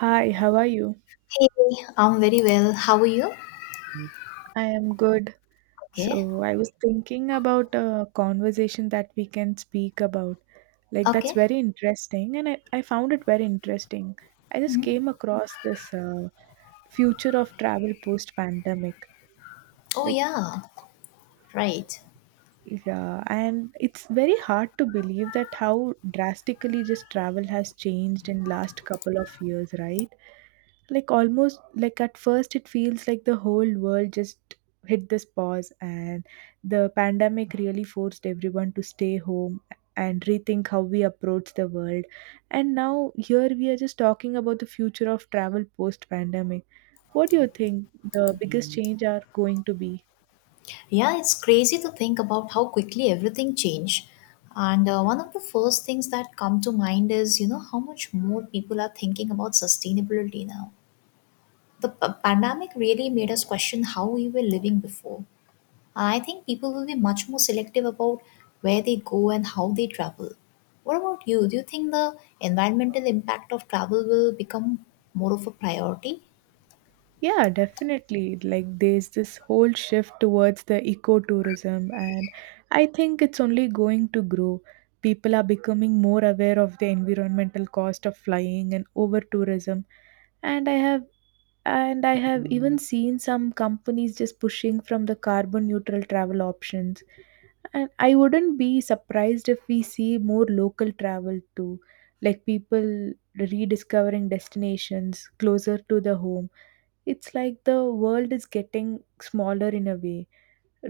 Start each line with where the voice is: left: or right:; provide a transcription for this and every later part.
right: Hi, how are you?
left: Hey, I'm very well. How are you?
right: I am good.
left: Okay.
right: So, I was thinking about a conversation that we can speak about. Like, that's
left: Okay.
right: very interesting, and I found it very interesting. I just
left: Mhm.
right: came across this future of travel post pandemic.
left: Oh,
right: Like,
left: yeah. Right.
right: yeah, and it's very hard to believe that how drastically just travel has changed in last couple of years, right? Like almost like at first it feels like the whole world just hit this pause, and the pandemic really forced everyone to stay home and rethink how we approach the world. And now here we are just talking about the future of travel post pandemic. What do you think the biggest change are going to be?
left: Yeah, it's crazy to think about how quickly everything changed. And one of the first things that come to mind is, you know, how much more people are thinking about sustainability now. The pandemic really made us question how we were living before. I think people will be much more selective about where they go and how they travel. What about you? Do you think the environmental impact of travel will become more of a priority?
right: Yeah, definitely. Like there's this whole shift towards the ecotourism, and I think it's only going to grow. People are becoming more aware of the environmental cost of flying and over tourism, and I have and I have even seen some companies just pushing from the carbon neutral travel options. And I wouldn't be surprised if we see more local travel too, like people rediscovering destinations closer to the home. It's like the world is getting smaller in a way.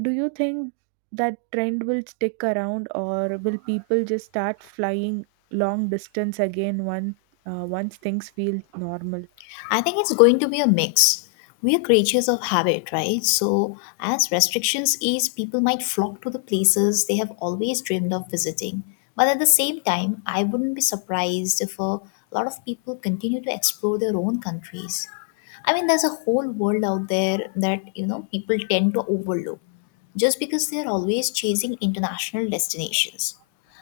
right: Do you think that trend will stick around, or will people just start flying long distance again once things feel normal?
left: I think it's going to be a mix. We are creatures of habit, right? So, as restrictions ease, people might flock to the places they have always dreamed of visiting. But at the same time, I wouldn't be surprised if a lot of people continue to explore their own countries. I mean, there's a whole world out there that, you know, people tend to overlook just because they're always chasing international destinations.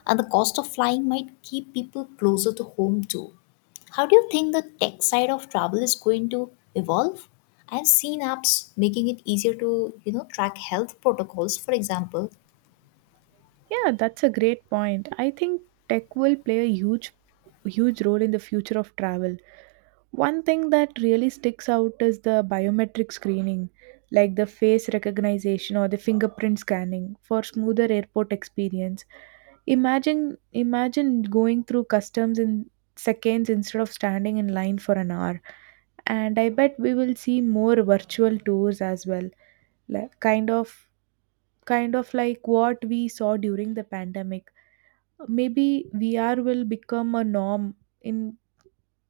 left: And the cost of flying might keep people closer to home too. How do you think the tech side of travel is going to evolve? I've seen apps making it easier to, you know, track health protocols, for example.
right: Yeah, that's a great point. I think tech will play a huge role in the future of travel. One thing that really sticks out is the biometric screening, like the face recognition or the fingerprint scanning for smoother airport experience. Imagine going through customs in seconds instead of standing in line for an hour. And I bet we will see more virtual tours as well. Like kind of like what we saw during the pandemic. Maybe VR will become a norm in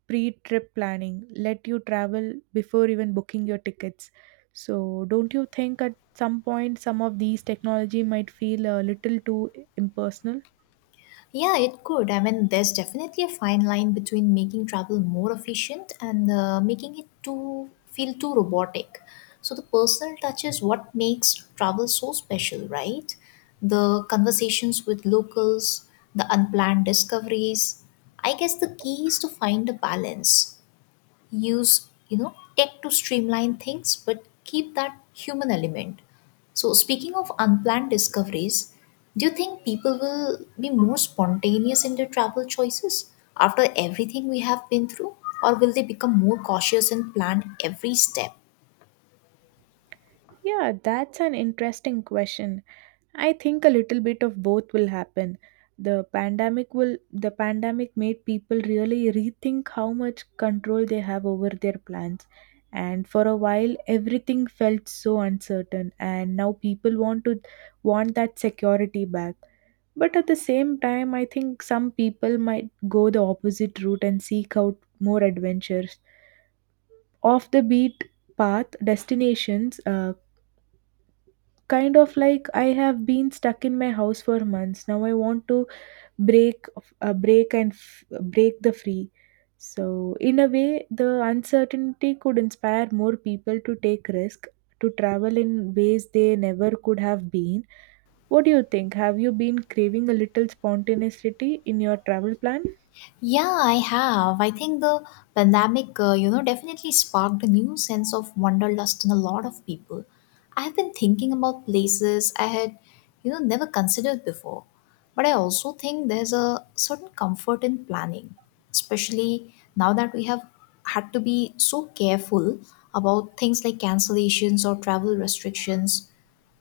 right: pre-trip planning, let you travel before even booking your tickets. So don't you think at some point some of these technology might feel a little too impersonal?
left: Yeah, it could. I mean, there's definitely a fine line between making travel more efficient and making it too feel too robotic. So the personal touch is what makes travel so special, right? The conversations with locals, the unplanned discoveries. I guess the key is to find a balance, use, you know, tech to streamline things but keep that human element. So, speaking of unplanned discoveries, do you think people will be more spontaneous in their travel choices after everything we have been through, or will they become more cautious and plan every step?
right: Yeah, that's an interesting question. I think a little bit of both will happen. The pandemic made people really rethink how much control they have over their plans. And for a while everything felt so uncertain, and now people want to want that security back. But at the same time I think some people might go the opposite route and seek out more adventures. Off the beat path destinations, kind of like I have been stuck in my house for months, now I want to break, break the free. So in a way the uncertainty could inspire more people to take risk, to travel in ways they never could have been. What do you think, have you been craving a little spontaneity in your travel plan?
left: Yeah, I have. I think the pandemic, you know, definitely sparked a new sense of wanderlust in a lot of people. I have been thinking about places I had, you know, never considered before. But I also think there's a certain comfort in planning, especially now that we have had to be so careful about things like cancellations or travel restrictions.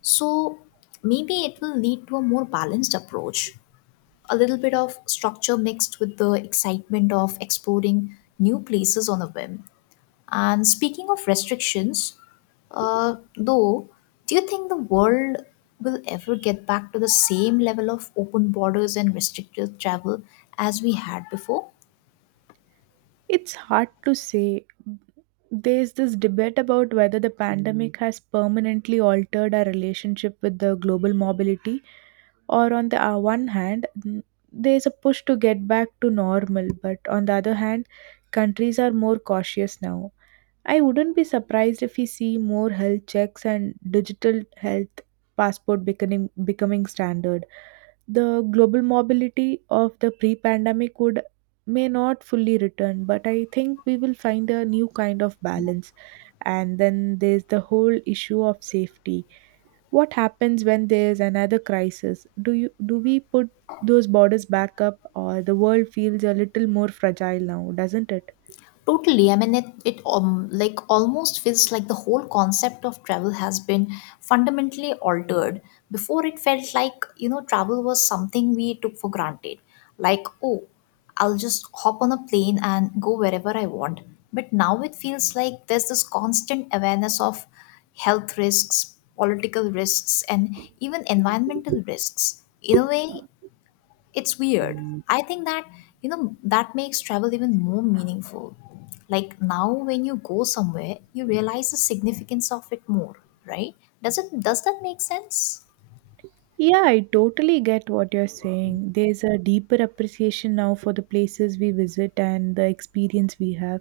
left: So maybe it will lead to a more balanced approach, a little bit of structure mixed with the excitement of exploring new places on a whim. And speaking of restrictions, though, do you think the world will ever get back to the same level of open borders and restricted travel as we had before?
right: It's hard to say. There's this debate about whether the pandemic has permanently altered our relationship with the global mobility. Or on the one hand there's a push to get back to normal, but on the other hand countries are more cautious now. I wouldn't be surprised if we see more health checks and digital health passport becoming standard. The global mobility of the pre-pandemic would may not fully return, but I think we will find a new kind of balance. And then there's the whole issue of safety. What happens when there's another crisis? Do we put those borders back up, or the world feels a little more fragile now, doesn't it?
left: Totally. I mean, it like almost feels like the whole concept of travel has been fundamentally altered. Before, it felt like, you know, travel was something we took for granted. Like, oh, I'll just hop on a plane and go wherever I want. But now it feels like there's this constant awareness of health risks, political risks, and even environmental risks. In a way, it's weird. I think that, you know, that makes travel even more meaningful. Like now when you go somewhere, you realize the significance of it more, right? Does it does that make sense?
right: Yeah, I totally get what you're saying. There's a deeper appreciation now for the places we visit and the experience we have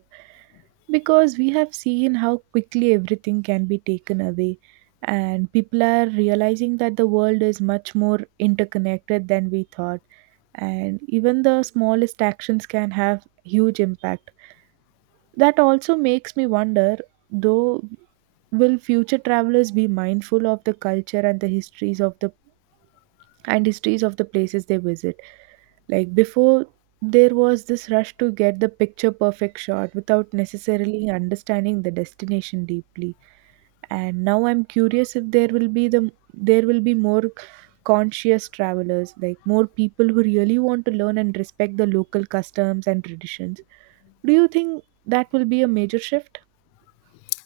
right: because we have seen how quickly everything can be taken away. And people are realizing that the world is much more interconnected than we thought. And even the smallest actions can have huge impact. That also makes me wonder, though, will future travelers be mindful of the culture and the histories of the and histories of the places they visit? Like before, there was this rush to get the picture perfect shot without necessarily understanding the destination deeply. And now I'm curious if there will be more conscious travelers, like more people who really want to learn and respect the local customs and traditions. Do you think that will be a major shift?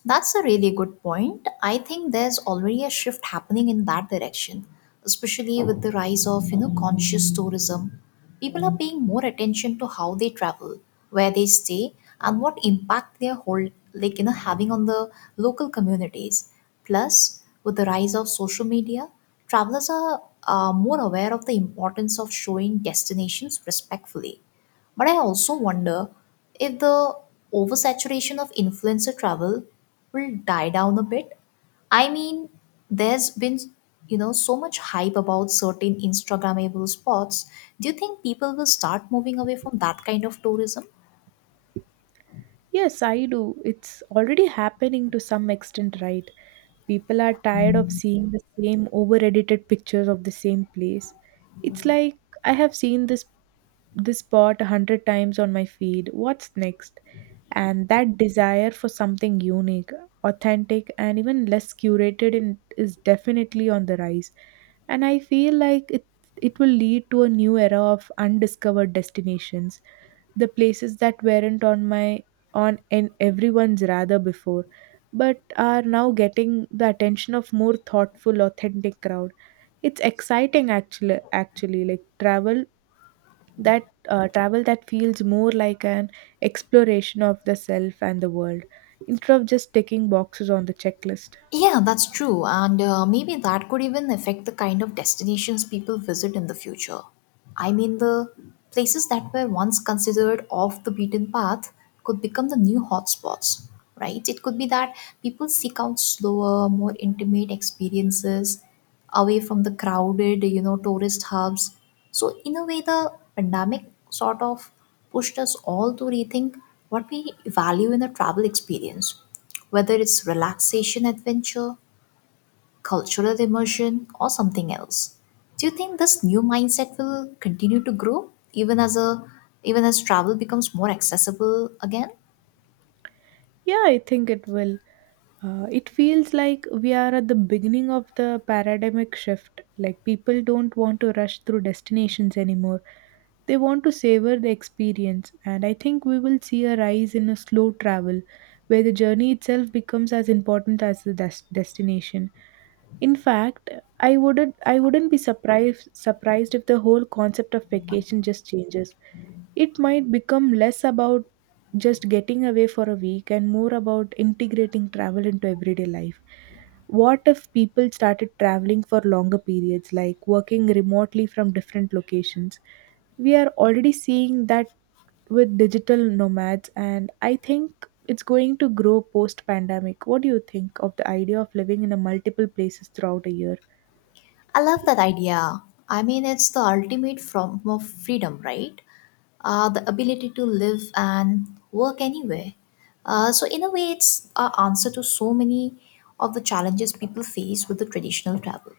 left: That's a really good point. I think there's already a shift happening in that direction, especially with the rise of, you know, conscious tourism. People are paying more attention to how they travel, where they stay, and what impact they're hold, like, you know, having on the local communities. Plus, with the rise of social media, travelers are more aware of the importance of showing destinations respectfully. But I also wonder if the oversaturation of influencer travel will die down a bit. I mean, there's been, you know, so much hype about certain Instagrammable spots. Do you think people will start moving away from that kind of tourism?
right: Yes, I do. It's already happening to some extent, right? People are tired of seeing the same over-edited pictures of the same place. It's like I have seen this spot a hundred times on my feed. What's next? And that desire for something unique, authentic, and even less curated in, is definitely on the rise. And I feel like it will lead to a new era of undiscovered destinations, the places that weren't on my on in everyone's radar before but are now getting the attention of more thoughtful authentic crowd. It's exciting actually, like that travel that feels more like an exploration of the self and the world instead of just ticking boxes on the checklist.
left: Yeah, that's true. And maybe that could even affect the kind of destinations people visit in the future. I mean, the places that were once considered off the beaten path could become the new hotspots, right? It could be that people seek out slower, more intimate experiences away from the crowded, you know, tourist hubs. So, in a way, the pandemic sort of pushed us all to rethink what we value in a travel experience, whether it's relaxation, adventure, cultural immersion, or something else. Do you think this new mindset will continue to grow even as travel becomes more accessible again?
right: Yeah, I think it will. It feels like we are at the beginning of the paradigmic shift. Like people don't want to rush through destinations anymore. They want to savor the experience, and I think we will see a rise in a slow travel where the journey itself becomes as important as the destination. In fact, I wouldn't be surprised if the whole concept of vacation just changes. It might become less about just getting away for a week and more about integrating travel into everyday life. What if people started traveling for longer periods, like working remotely from different locations? We are already seeing that with digital nomads, and I think it's going to grow post pandemic. What do you think of the idea of living in a multiple places throughout a year?
left: I love that idea. I mean, it's the ultimate form of freedom, right? The ability to live and work anywhere. So, in a way, it's an answer to so many of the challenges people face with the traditional travel.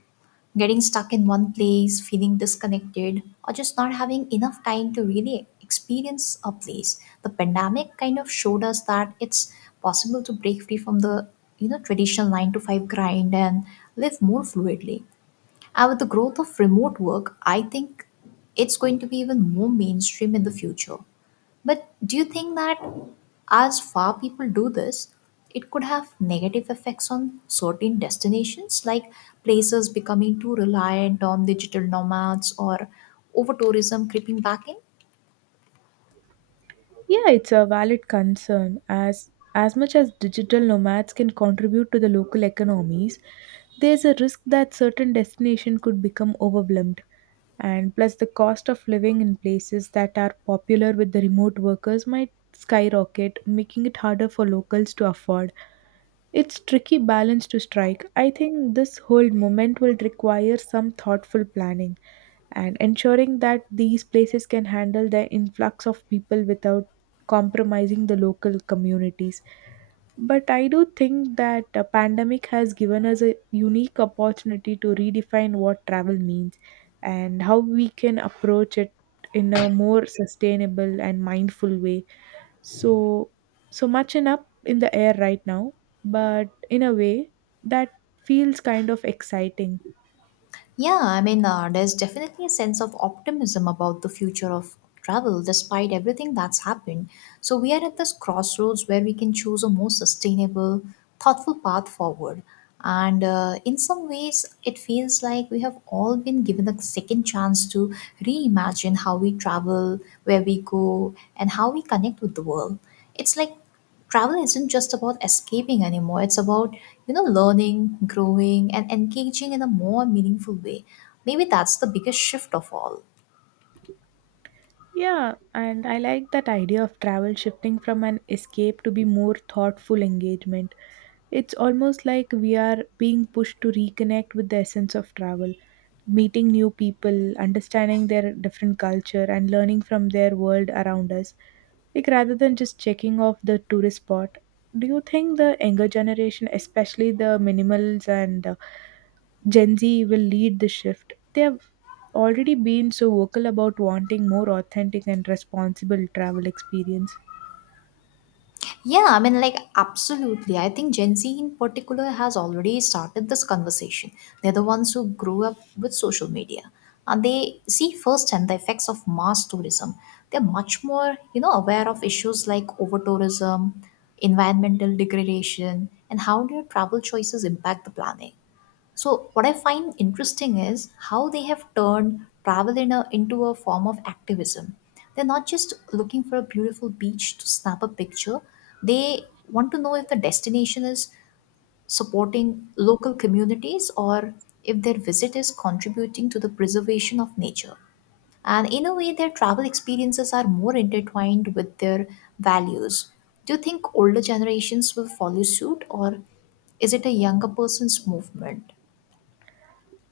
left: Getting stuck in one place, feeling disconnected, or just not having enough time to really experience a place. The pandemic kind of showed us that it's possible to break free from the, you know, traditional nine to five grind and live more fluidly, and with the growth of remote work, I think it's going to be even more mainstream in the future. But do you think that as far people do this, it could have negative effects on certain destinations, like places becoming too reliant on digital nomads or over tourism creeping back in?
right: Yeah, it's a valid concern. As much as digital nomads can contribute to the local economies, there's a risk that certain destination could become overwhelmed. And plus the cost of living in places that are popular with the remote workers might skyrocket, making it harder for locals to afford. It's tricky balance to strike. I think this whole moment will require some thoughtful planning and ensuring that these places can handle the influx of people without compromising the local communities. But I do think that a pandemic has given us a unique opportunity to redefine what travel means and how we can approach it in a more sustainable and mindful way. So so much in up in the air right now, but in a way that feels kind of exciting.
left: Yeah, I mean, there's definitely a sense of optimism about the future of travel despite everything that's happened. So, we are at this crossroads where we can choose a more sustainable, thoughtful path forward. And in some ways, it feels like we have all been given a second chance to reimagine how we travel, where we go, and how we connect with the world. It's like travel isn't just about escaping anymore, it's about, you know, learning, growing and engaging in a more meaningful way. Maybe that's the biggest shift of all.
right: Yeah, and I like that idea of travel shifting from an escape to be more thoughtful engagement. It's almost like we are being pushed to reconnect with the essence of travel, meeting new people, understanding their different culture, and learning from their world around us. Like rather than just checking off the tourist spot, do you think the younger generation, especially the minimals and Gen Z, will lead the shift? They have already been so vocal about wanting more authentic and responsible travel experience.
left: Yeah, I mean, like, absolutely, I think Gen Z in particular has already started this conversation. They're the ones who grew up with social media, and they see firsthand the effects of mass tourism. They're much more, you know, aware of issues like over tourism, environmental degradation, and how their travel choices impact the planet. So, what I find interesting is how they have turned travel into a form of activism. They're not just looking for a beautiful beach to snap a picture, they want to know if the destination is supporting local communities or if their visit is contributing to the preservation of nature. And in a way, their travel experiences are more intertwined with their values. Do you think older generations will follow suit, or is it a younger person's movement?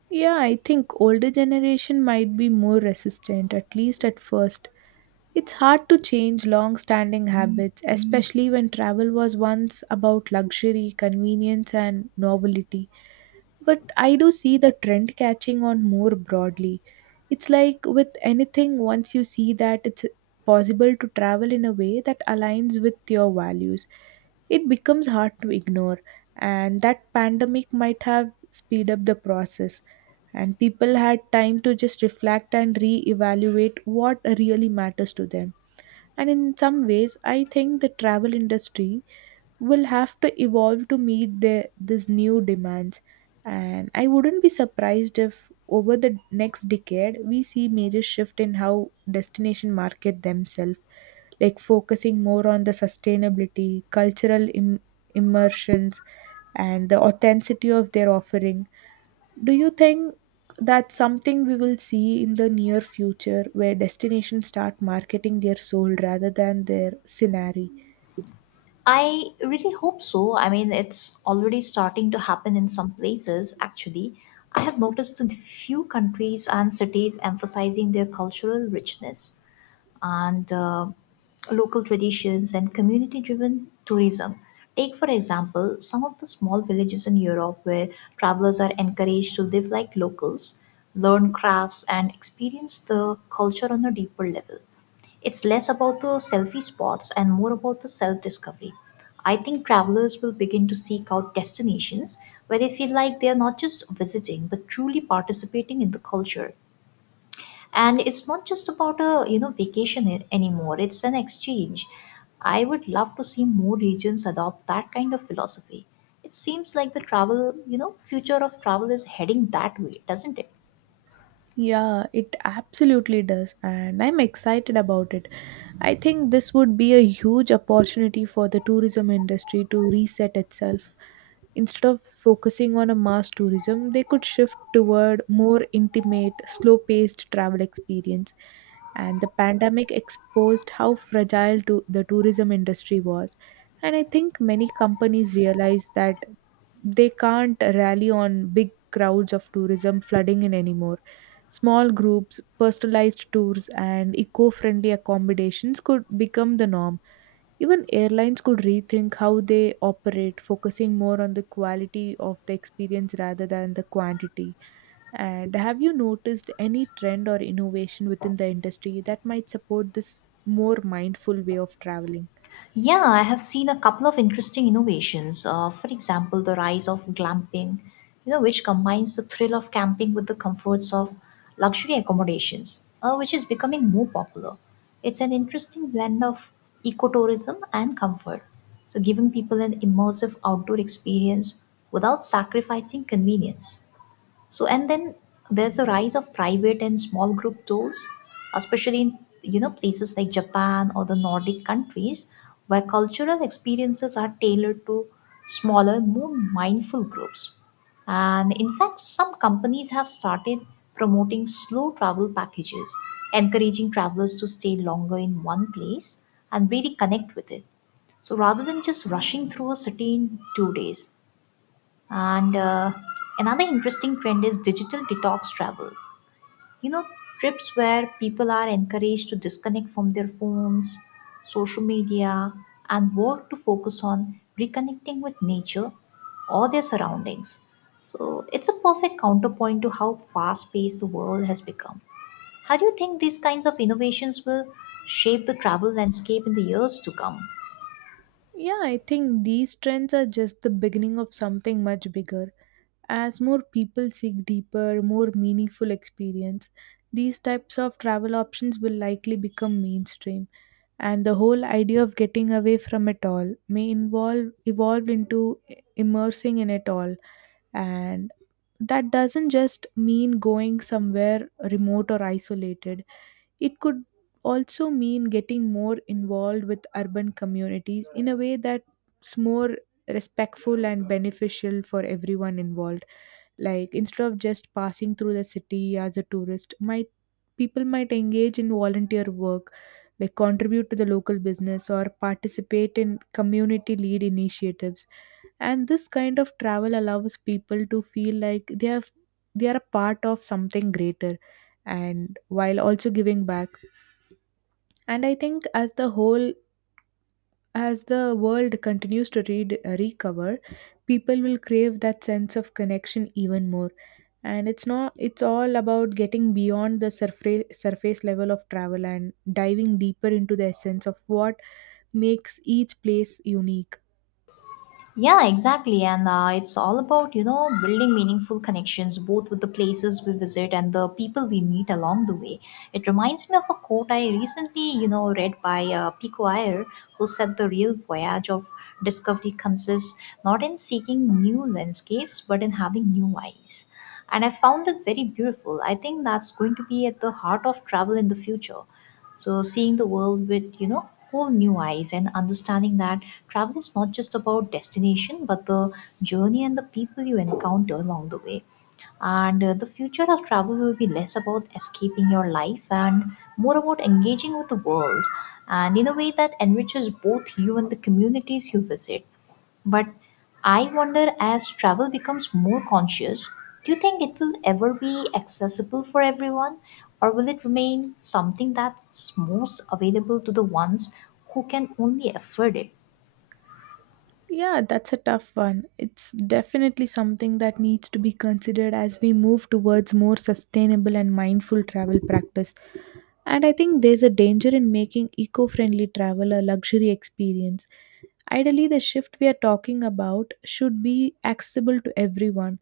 right: Yeah, I think older generation might be more resistant, at least at first. It's hard to change long-standing habits, especially when travel was once about luxury, convenience, and novelty. But I do see the trend catching on more broadly. It's like with anything, once you see that it's possible to travel in a way that aligns with your values, it becomes hard to ignore. And that pandemic might have speed up the process, and people had time to just reflect and re-evaluate what really matters to them. And in some ways I think the travel industry will have to evolve to meet these new demands. And I wouldn't be surprised if over the next decade we see major shift in how destination market themselves, like focusing more on the sustainability cultural immersions and the authenticity of their offering. Do you think that's something we will see in the near future where destinations start marketing their soul rather than their scenery?
left: I really hope so. I mean, it's already starting to happen in some places, actually. I have noticed in few countries and cities emphasizing their cultural richness and local traditions and community driven tourism. Take, for example, some of the small villages in Europe where travelers are encouraged to live like locals, learn crafts, and experience the culture on a deeper level. It's less about the selfie spots and more about the self discovery. I think travelers will begin to seek out destinations where they feel like they are not just visiting but truly participating in the culture. And it's not just about a, you know, vacation anymore. It's an exchange. I would love to see more regions adopt that kind of philosophy. It seems like the travel you know future of travel is heading that way, doesn't it?
right: Yeah, it absolutely does, and I'm excited about it. I think this would be a huge opportunity for the tourism industry to reset itself. Instead of focusing on a mass tourism, they could shift toward more intimate, slow paced travel experience. And the pandemic exposed how fragile to the tourism industry was. And I think many companies realize that they can't rally on big crowds of tourism flooding in anymore. Small groups, personalized tours, and eco friendly accommodations could become the norm. Even airlines could rethink how they operate, focusing more on the quality of the experience rather than the quantity. And have you noticed any trend or innovation within the industry that might support this more mindful way of traveling?
left: Yeah, I have seen a couple of interesting innovations. For example, the rise of glamping, you know, which combines the thrill of camping with the comforts of luxury accommodations, which is becoming more popular. It's an interesting blend of ecotourism and comfort, so giving people an immersive outdoor experience without sacrificing convenience. So, and then there's the rise of private and small group tours, especially in, you know, places like Japan or the Nordic countries where cultural experiences are tailored to smaller, more mindful groups. And in fact, some companies have started promoting slow travel packages, encouraging travelers to stay longer in one place and really connect with it. So rather than just rushing through a city in 2 days, and another interesting trend is digital detox travel. You know, trips where people are encouraged to disconnect from their phones, social media, and work to focus on reconnecting with nature or their surroundings. So it's a perfect counterpoint to how fast paced the world has become. How do you think these kinds of innovations will shape the travel landscape in the years to come?
right: Yeah, I think these trends are just the beginning of something much bigger. As more people seek deeper, more meaningful experience, these types of travel options will likely become mainstream, and the whole idea of getting away from it all may involve evolve into immersing in it all. And that doesn't just mean going somewhere remote or isolated. It could also mean getting more involved with urban communities in a way that's more respectful and beneficial for everyone involved. Like, instead of just passing through the city as a tourist, might people might engage in volunteer work, like contribute to the local business or participate in community lead initiatives. And this kind of travel allows people to feel like they are a part of something greater, and while also giving back. And I think as the whole as the world continues to recover, people will crave that sense of connection even more. And it's not it's all about getting beyond the surface level of travel and diving deeper into the essence of what makes each place unique.
left: Yeah, exactly. And it's all about, you know, building meaningful connections both with the places we visit and the people we meet along the way. It reminds me of a quote I recently, you know, read by Pico Iyer, who said the real voyage of discovery consists not in seeking new landscapes, but in having new eyes. And I found it very beautiful. I think that's going to be at the heart of travel in the future, so seeing the world with whole new eyes and understanding that travel is not just about destination but the journey and the people you encounter along the way. And the future of travel will be less about escaping your life and more about engaging with the world and in a way that enriches both you and the communities you visit. But I wonder, as travel becomes more conscious, do you think it will ever be accessible for everyone, or will it remain something that's most available to the ones who can only afford it?
right: Yeah, that's a tough one. It's definitely something that needs to be considered as we move towards more sustainable and mindful travel practice. And I think there's a danger in making eco friendly travel a luxury experience. Ideally, the shift we are talking about should be accessible to everyone,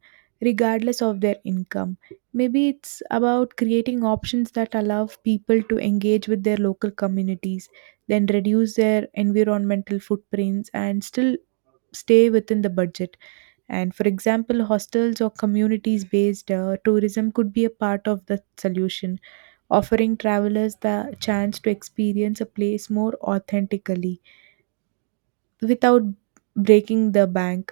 right: regardless of their income. Maybe it's about creating options that allow people to engage with their local communities, then reduce their environmental footprints, and still stay within the budget. And for example, hostels or communities based tourism could be a part of the solution, offering travelers the chance to experience a place more authentically without breaking the bank.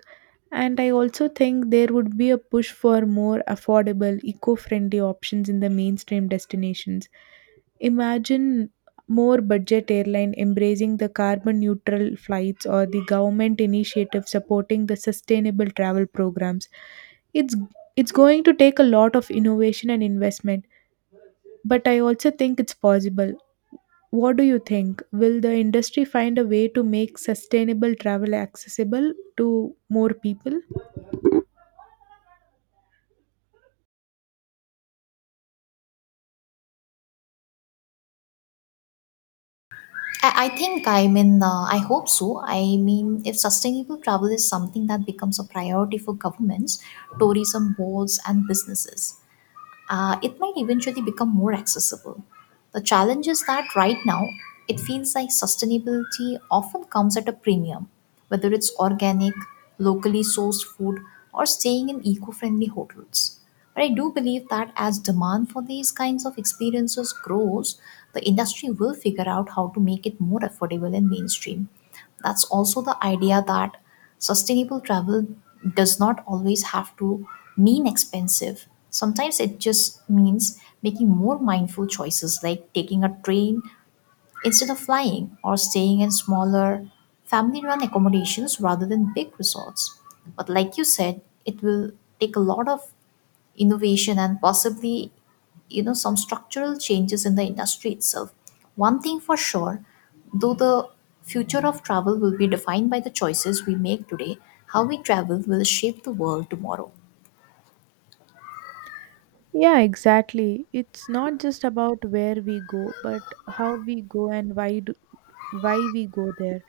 right: And I also think there would be a push for more affordable, eco friendly options in the mainstream destinations. Imagine more budget airline embracing the carbon neutral flights or the government initiative supporting the sustainable travel programs. it's it's going to take a lot of innovation and investment, but I also think it's possible. What do you think? Will the industry find a way to make sustainable travel accessible to more people?
left: I think, I mean, I hope so. I mean, if sustainable travel is something that becomes a priority for governments, tourism boards, and businesses, uh, it might eventually become more accessible. The challenge is that right now, it feels like sustainability often comes at a premium, whether it's organic, locally sourced food, or staying in eco friendly hotels. But I do believe that as demand for these kinds of experiences grows, the industry will figure out how to make it more affordable and mainstream. That's also the idea that sustainable travel does not always have to mean expensive. Sometimes it just means making more mindful choices, like taking a train instead of flying or staying in smaller family run accommodations rather than big resorts. But like you said, it will take a lot of innovation and possibly, some structural changes in the industry itself. One thing for sure, though, the future of travel will be defined by the choices we make today. How we travel will shape the world tomorrow.
right: Yeah, exactly. It's not just about where we go, but how we go and why we go there.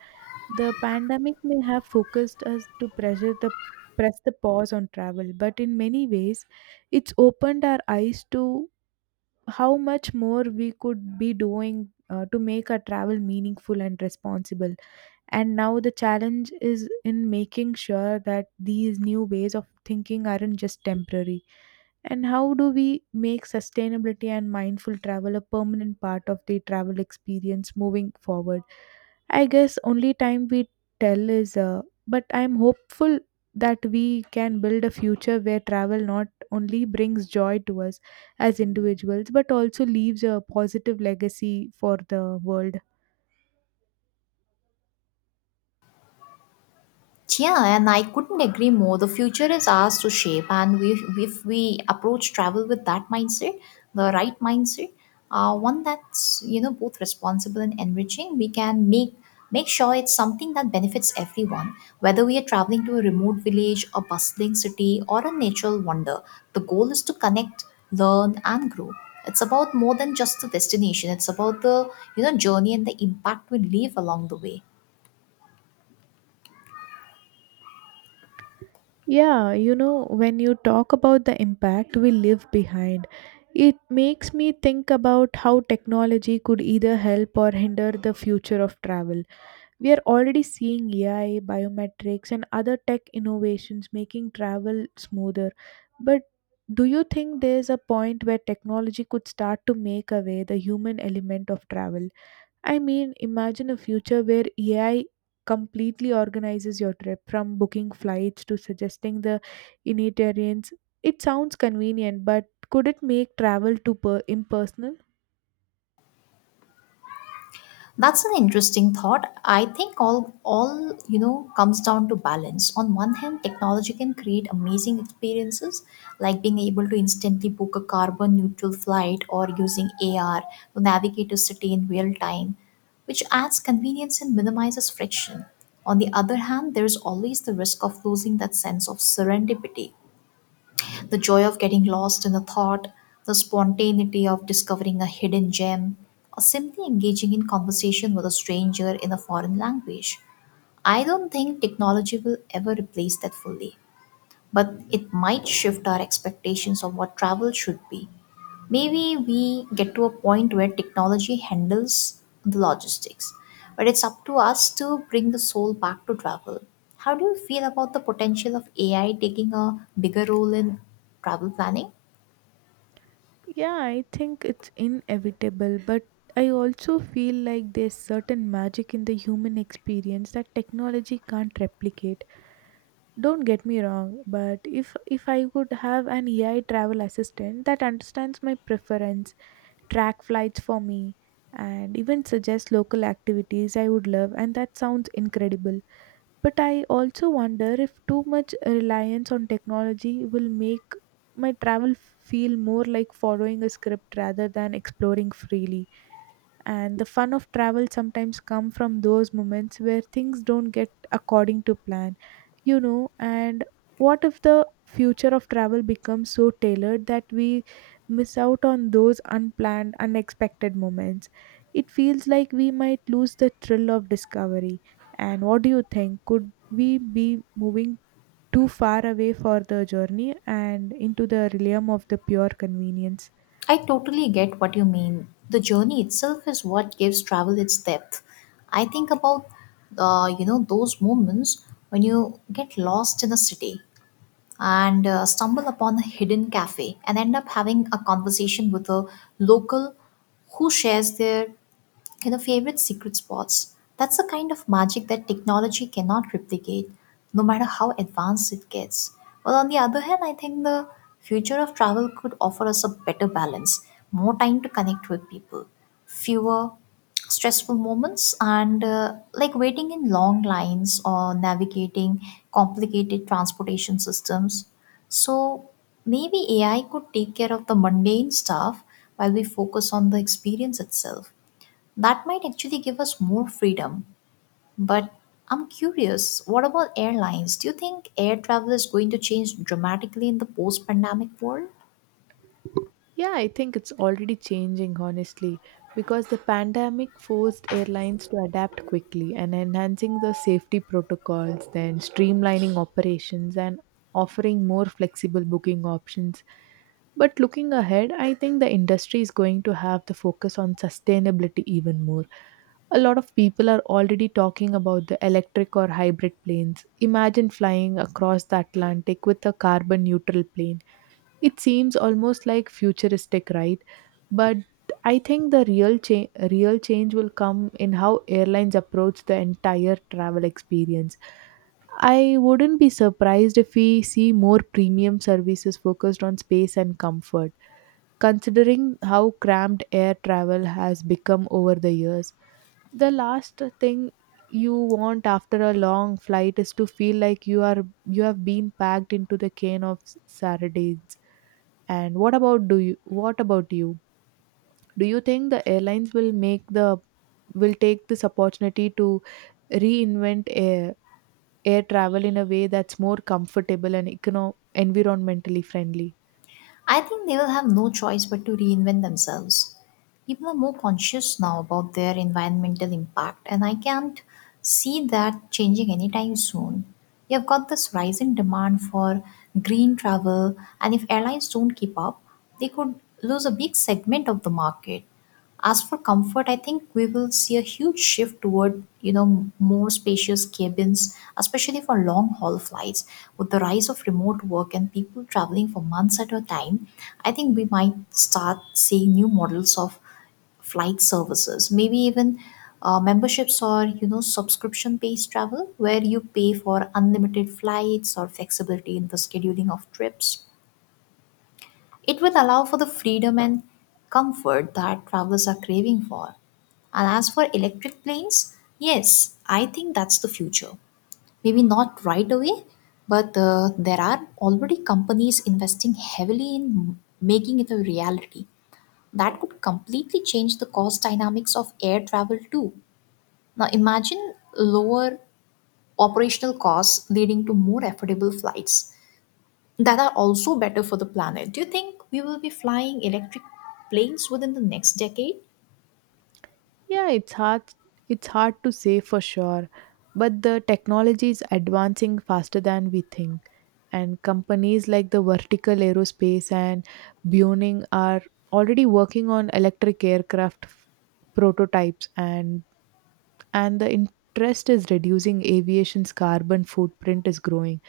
right: The pandemic may have focused us to press the pause on travel, but in many ways, it's opened our eyes to how much more we could be doing to make our travel meaningful and responsible. And now the challenge is in making sure that these new ways of thinking aren't just temporary. And how do we make sustainability and mindful travel a permanent part of the travel experience moving forward? I guess only time we tell but I'm hopeful that we can build a future where travel not only brings joy to us as individuals but also leaves a positive legacy for the world.
left: Yeah, and I couldn't agree more. The future is ours to shape, and if we approach travel with that mindset, the right mindset, one that's both responsible and enriching, we can make sure it's something that benefits everyone. Whether we are traveling to a remote village, a bustling city, or a natural wonder, the goal is to connect, learn, and grow. It's about more than just the destination. It's about the, journey and the impact we leave along the way.
right: Yeah, you know, when you talk about the impact we leave behind, it makes me think about how technology could either help or hinder the future of travel. We are already seeing AI, biometrics, and other tech innovations making travel smoother. But do you think there's a point where technology could start to make away the human element of travel? I mean, imagine a future where AI completely organizes your trip from booking flights to suggesting the itineraries. It sounds convenient, but could it make travel too impersonal?
left: That's an interesting thought. I think all comes down to balance. On one hand, technology can create amazing experiences, like being able to instantly book a carbon neutral flight or using AR to navigate a city in real time, which adds convenience and minimizes friction. On the other hand, there is always the risk of losing that sense of serendipity, the joy of getting lost in the thought, the spontaneity of discovering a hidden gem, or simply engaging in conversation with a stranger in a foreign language. I don't think technology will ever replace that fully, but it might shift our expectations of what travel should be. Maybe we get to a point where technology handles the logistics, but it's up to us to bring the soul back to travel. How do you feel about the potential of AI taking a bigger role in travel planning?
right: Yeah, I think it's inevitable, but I also feel like there's certain magic in the human experience that technology can't replicate. Don't get me wrong, but if I could have an AI travel assistant that understands my preference, track flights for me, and even suggest local activities I would love, and that sounds incredible. But I also wonder if too much reliance on technology will make my travel feel more like following a script rather than exploring freely. And the fun of travel sometimes come from those moments where things don't get according to plan, you know. And what if the future of travel becomes so tailored that we miss out on those unplanned, unexpected moments? It feels like we might lose the thrill of discovery. And what do you think? Could we be moving too far away for the journey and into the realm of the pure convenience?
left: I totally get what you mean. The journey itself is what gives travel its depth. I think about those moments when you get lost in a city and stumble upon a hidden cafe and end up having a conversation with a local who shares their favorite secret spots. That's the kind of magic that technology cannot replicate, no matter how advanced it gets. Well, on the other hand, I think the future of travel could offer us a better balance, more time to connect with people, fewer stressful moments, and like waiting in long lines or navigating complicated transportation systems. So maybe AI could take care of the mundane stuff while we focus on the experience itself. That might actually give us more freedom. But I'm curious, what about airlines? Do you think air travel is going to change dramatically in the post pandemic world?
right: Yeah, I think it's already changing, honestly, because the pandemic forced airlines to adapt quickly and enhancing the safety protocols, then streamlining operations and offering more flexible booking options. But looking ahead, I think the industry is going to have the focus on sustainability even more. A lot of people are already talking about the electric or hybrid planes. Imagine flying across the Atlantic with a carbon neutral plane. It seems almost like futuristic, right? But I think the real change will come in how airlines approach the entire travel experience. I wouldn't be surprised if we see more premium services focused on space and comfort, considering how cramped air travel has become over the years. The last thing you want after a long flight is to feel like you have been packed into the cane of sardines. And what about you? Do you think the airlines will make the will take this opportunity to reinvent air travel in a way that's more comfortable and environmentally friendly?
left: I think they will have no choice but to reinvent themselves. People are more conscious now about their environmental impact, and I can't see that changing anytime soon. You have got this rising demand for green travel, and if airlines don't keep up, they could lose a big segment of the market. As for comfort, I think we will see a huge shift toward, you know, more spacious cabins, especially for long haul flights. With the rise of remote work and people traveling for months at a time, I think we might start seeing new models of flight services, maybe even, memberships or, subscription based travel where you pay for unlimited flights or flexibility in the scheduling of trips. It will allow for the freedom and comfort that travelers are craving for. And as for electric planes, yes, I think that's the future. Maybe not right away, but there are already companies investing heavily in making it a reality. That could completely change the cost dynamics of air travel too. Now imagine lower operational costs leading to more affordable flights that are also better for the planet. Do you think we will be flying electric planes within the next decade?
right: Yeah, it's hard to say for sure, but the technology is advancing faster than we think. And companies like the Vertical Aerospace and Boeing are already working on electric aircraft prototypes, and the interest is reducing aviation's carbon footprint is growing.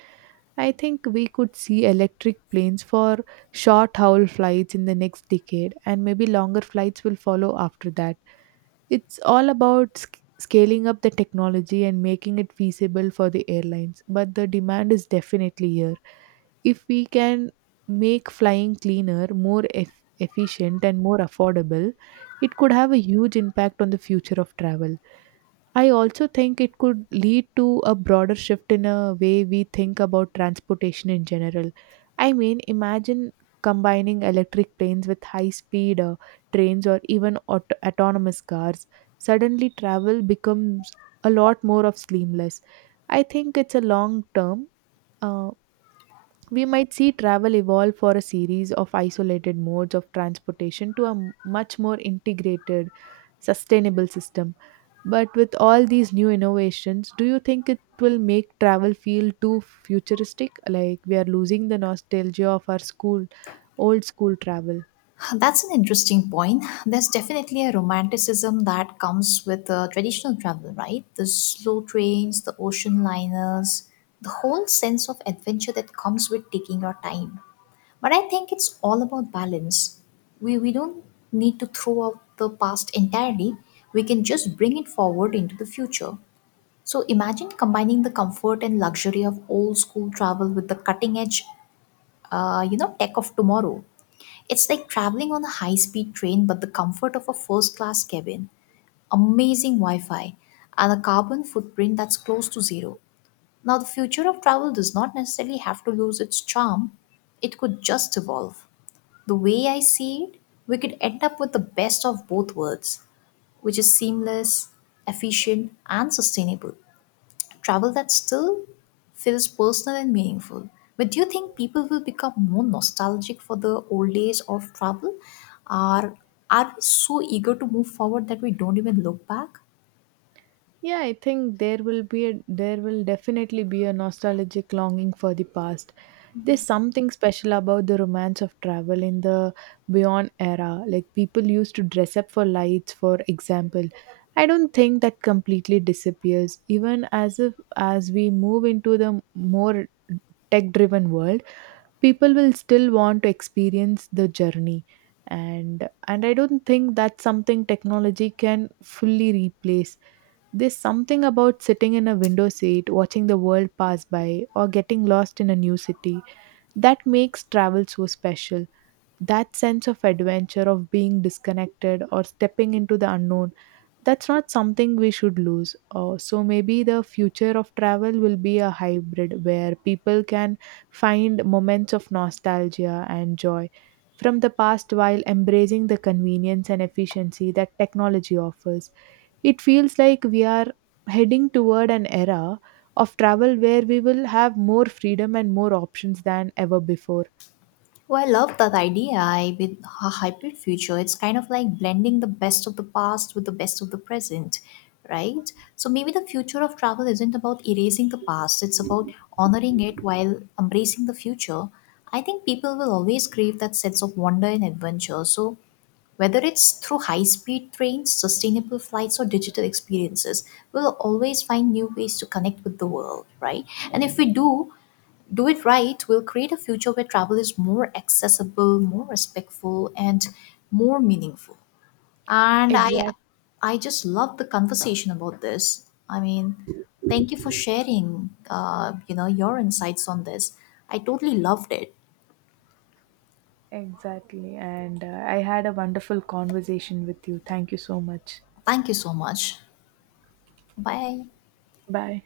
right: I think we could see electric planes for short haul flights in the next decade, and maybe longer flights will follow after that. It's all about scaling up the technology and making it feasible for the airlines, but the demand is definitely here. If we can make flying cleaner, more efficient, and more affordable, it could have a huge impact on the future of travel. I also think it could lead to a broader shift in a way we think about transportation in general. I mean, imagine combining electric planes with high speed trains or even autonomous cars. Suddenly, travel becomes a lot more of seamless. I think it's a long term. Uh, we might see travel evolve for a series of isolated modes of transportation to a much more integrated, sustainable system. But with all these new innovations, do you think it will make travel feel too futuristic? Like we are losing the nostalgia of old school travel.
left: That's an interesting point. There's definitely a romanticism that comes with traditional travel, right? The slow trains, the ocean liners, the whole sense of adventure that comes with taking your time. But I think it's all about balance. We don't need to throw out the past entirely, we can just bring it forward into the future. So imagine combining the comfort and luxury of old school travel with the cutting edge, tech of tomorrow. It's like traveling on a high speed train, but the comfort of a first class cabin, amazing Wi Fi, and a carbon footprint that's close to zero. Now, the future of travel does not necessarily have to lose its charm, it could just evolve. The way I see it, we could end up with the best of both worlds, which is seamless, efficient, and sustainable travel that still feels personal and meaningful. But do you think people will become more nostalgic for the old days of travel? Or are we so eager to move forward that we don't even look back?
right: Yeah, I think there will definitely be a nostalgic longing for the past. There's something special about the romance of travel in the Beyond era. Like people used to dress up for lights, for example. I don't think that completely disappears. Even as if as we move into the more tech-driven world, people will still want to experience the journey. And I don't think that's something technology can fully replace. There's something about sitting in a window seat, watching the world pass by, or getting lost in a new city that makes travel so special. That sense of adventure, of being disconnected or stepping into the unknown, that's not something we should lose. So maybe the future of travel will be a hybrid where people can find moments of nostalgia and joy from the past while embracing the convenience and efficiency that technology offers. It feels like we are heading toward an era of travel where we will have more freedom and more options than ever before.
left: Well, I love that idea, I- with a hybrid future. It's kind of like blending the best of the past with the best of the present, right? So maybe the future of travel isn't about erasing the past, it's about honoring it while embracing the future. I think people will always crave that sense of wonder and adventure. So whether it's through high speed trains, sustainable flights, or digital experiences, we'll always find new ways to connect with the world, right? And if we do it right, we'll create a future where travel is more accessible, more respectful, and more meaningful. And
right: Exact,
left: I just love the conversation about this. I mean, thank you for sharing, your insights on this. I totally loved it.
right: exactly. And I had a wonderful conversation with you. Thank you so much.
left: Thank you so much. Bye.
right: Bye.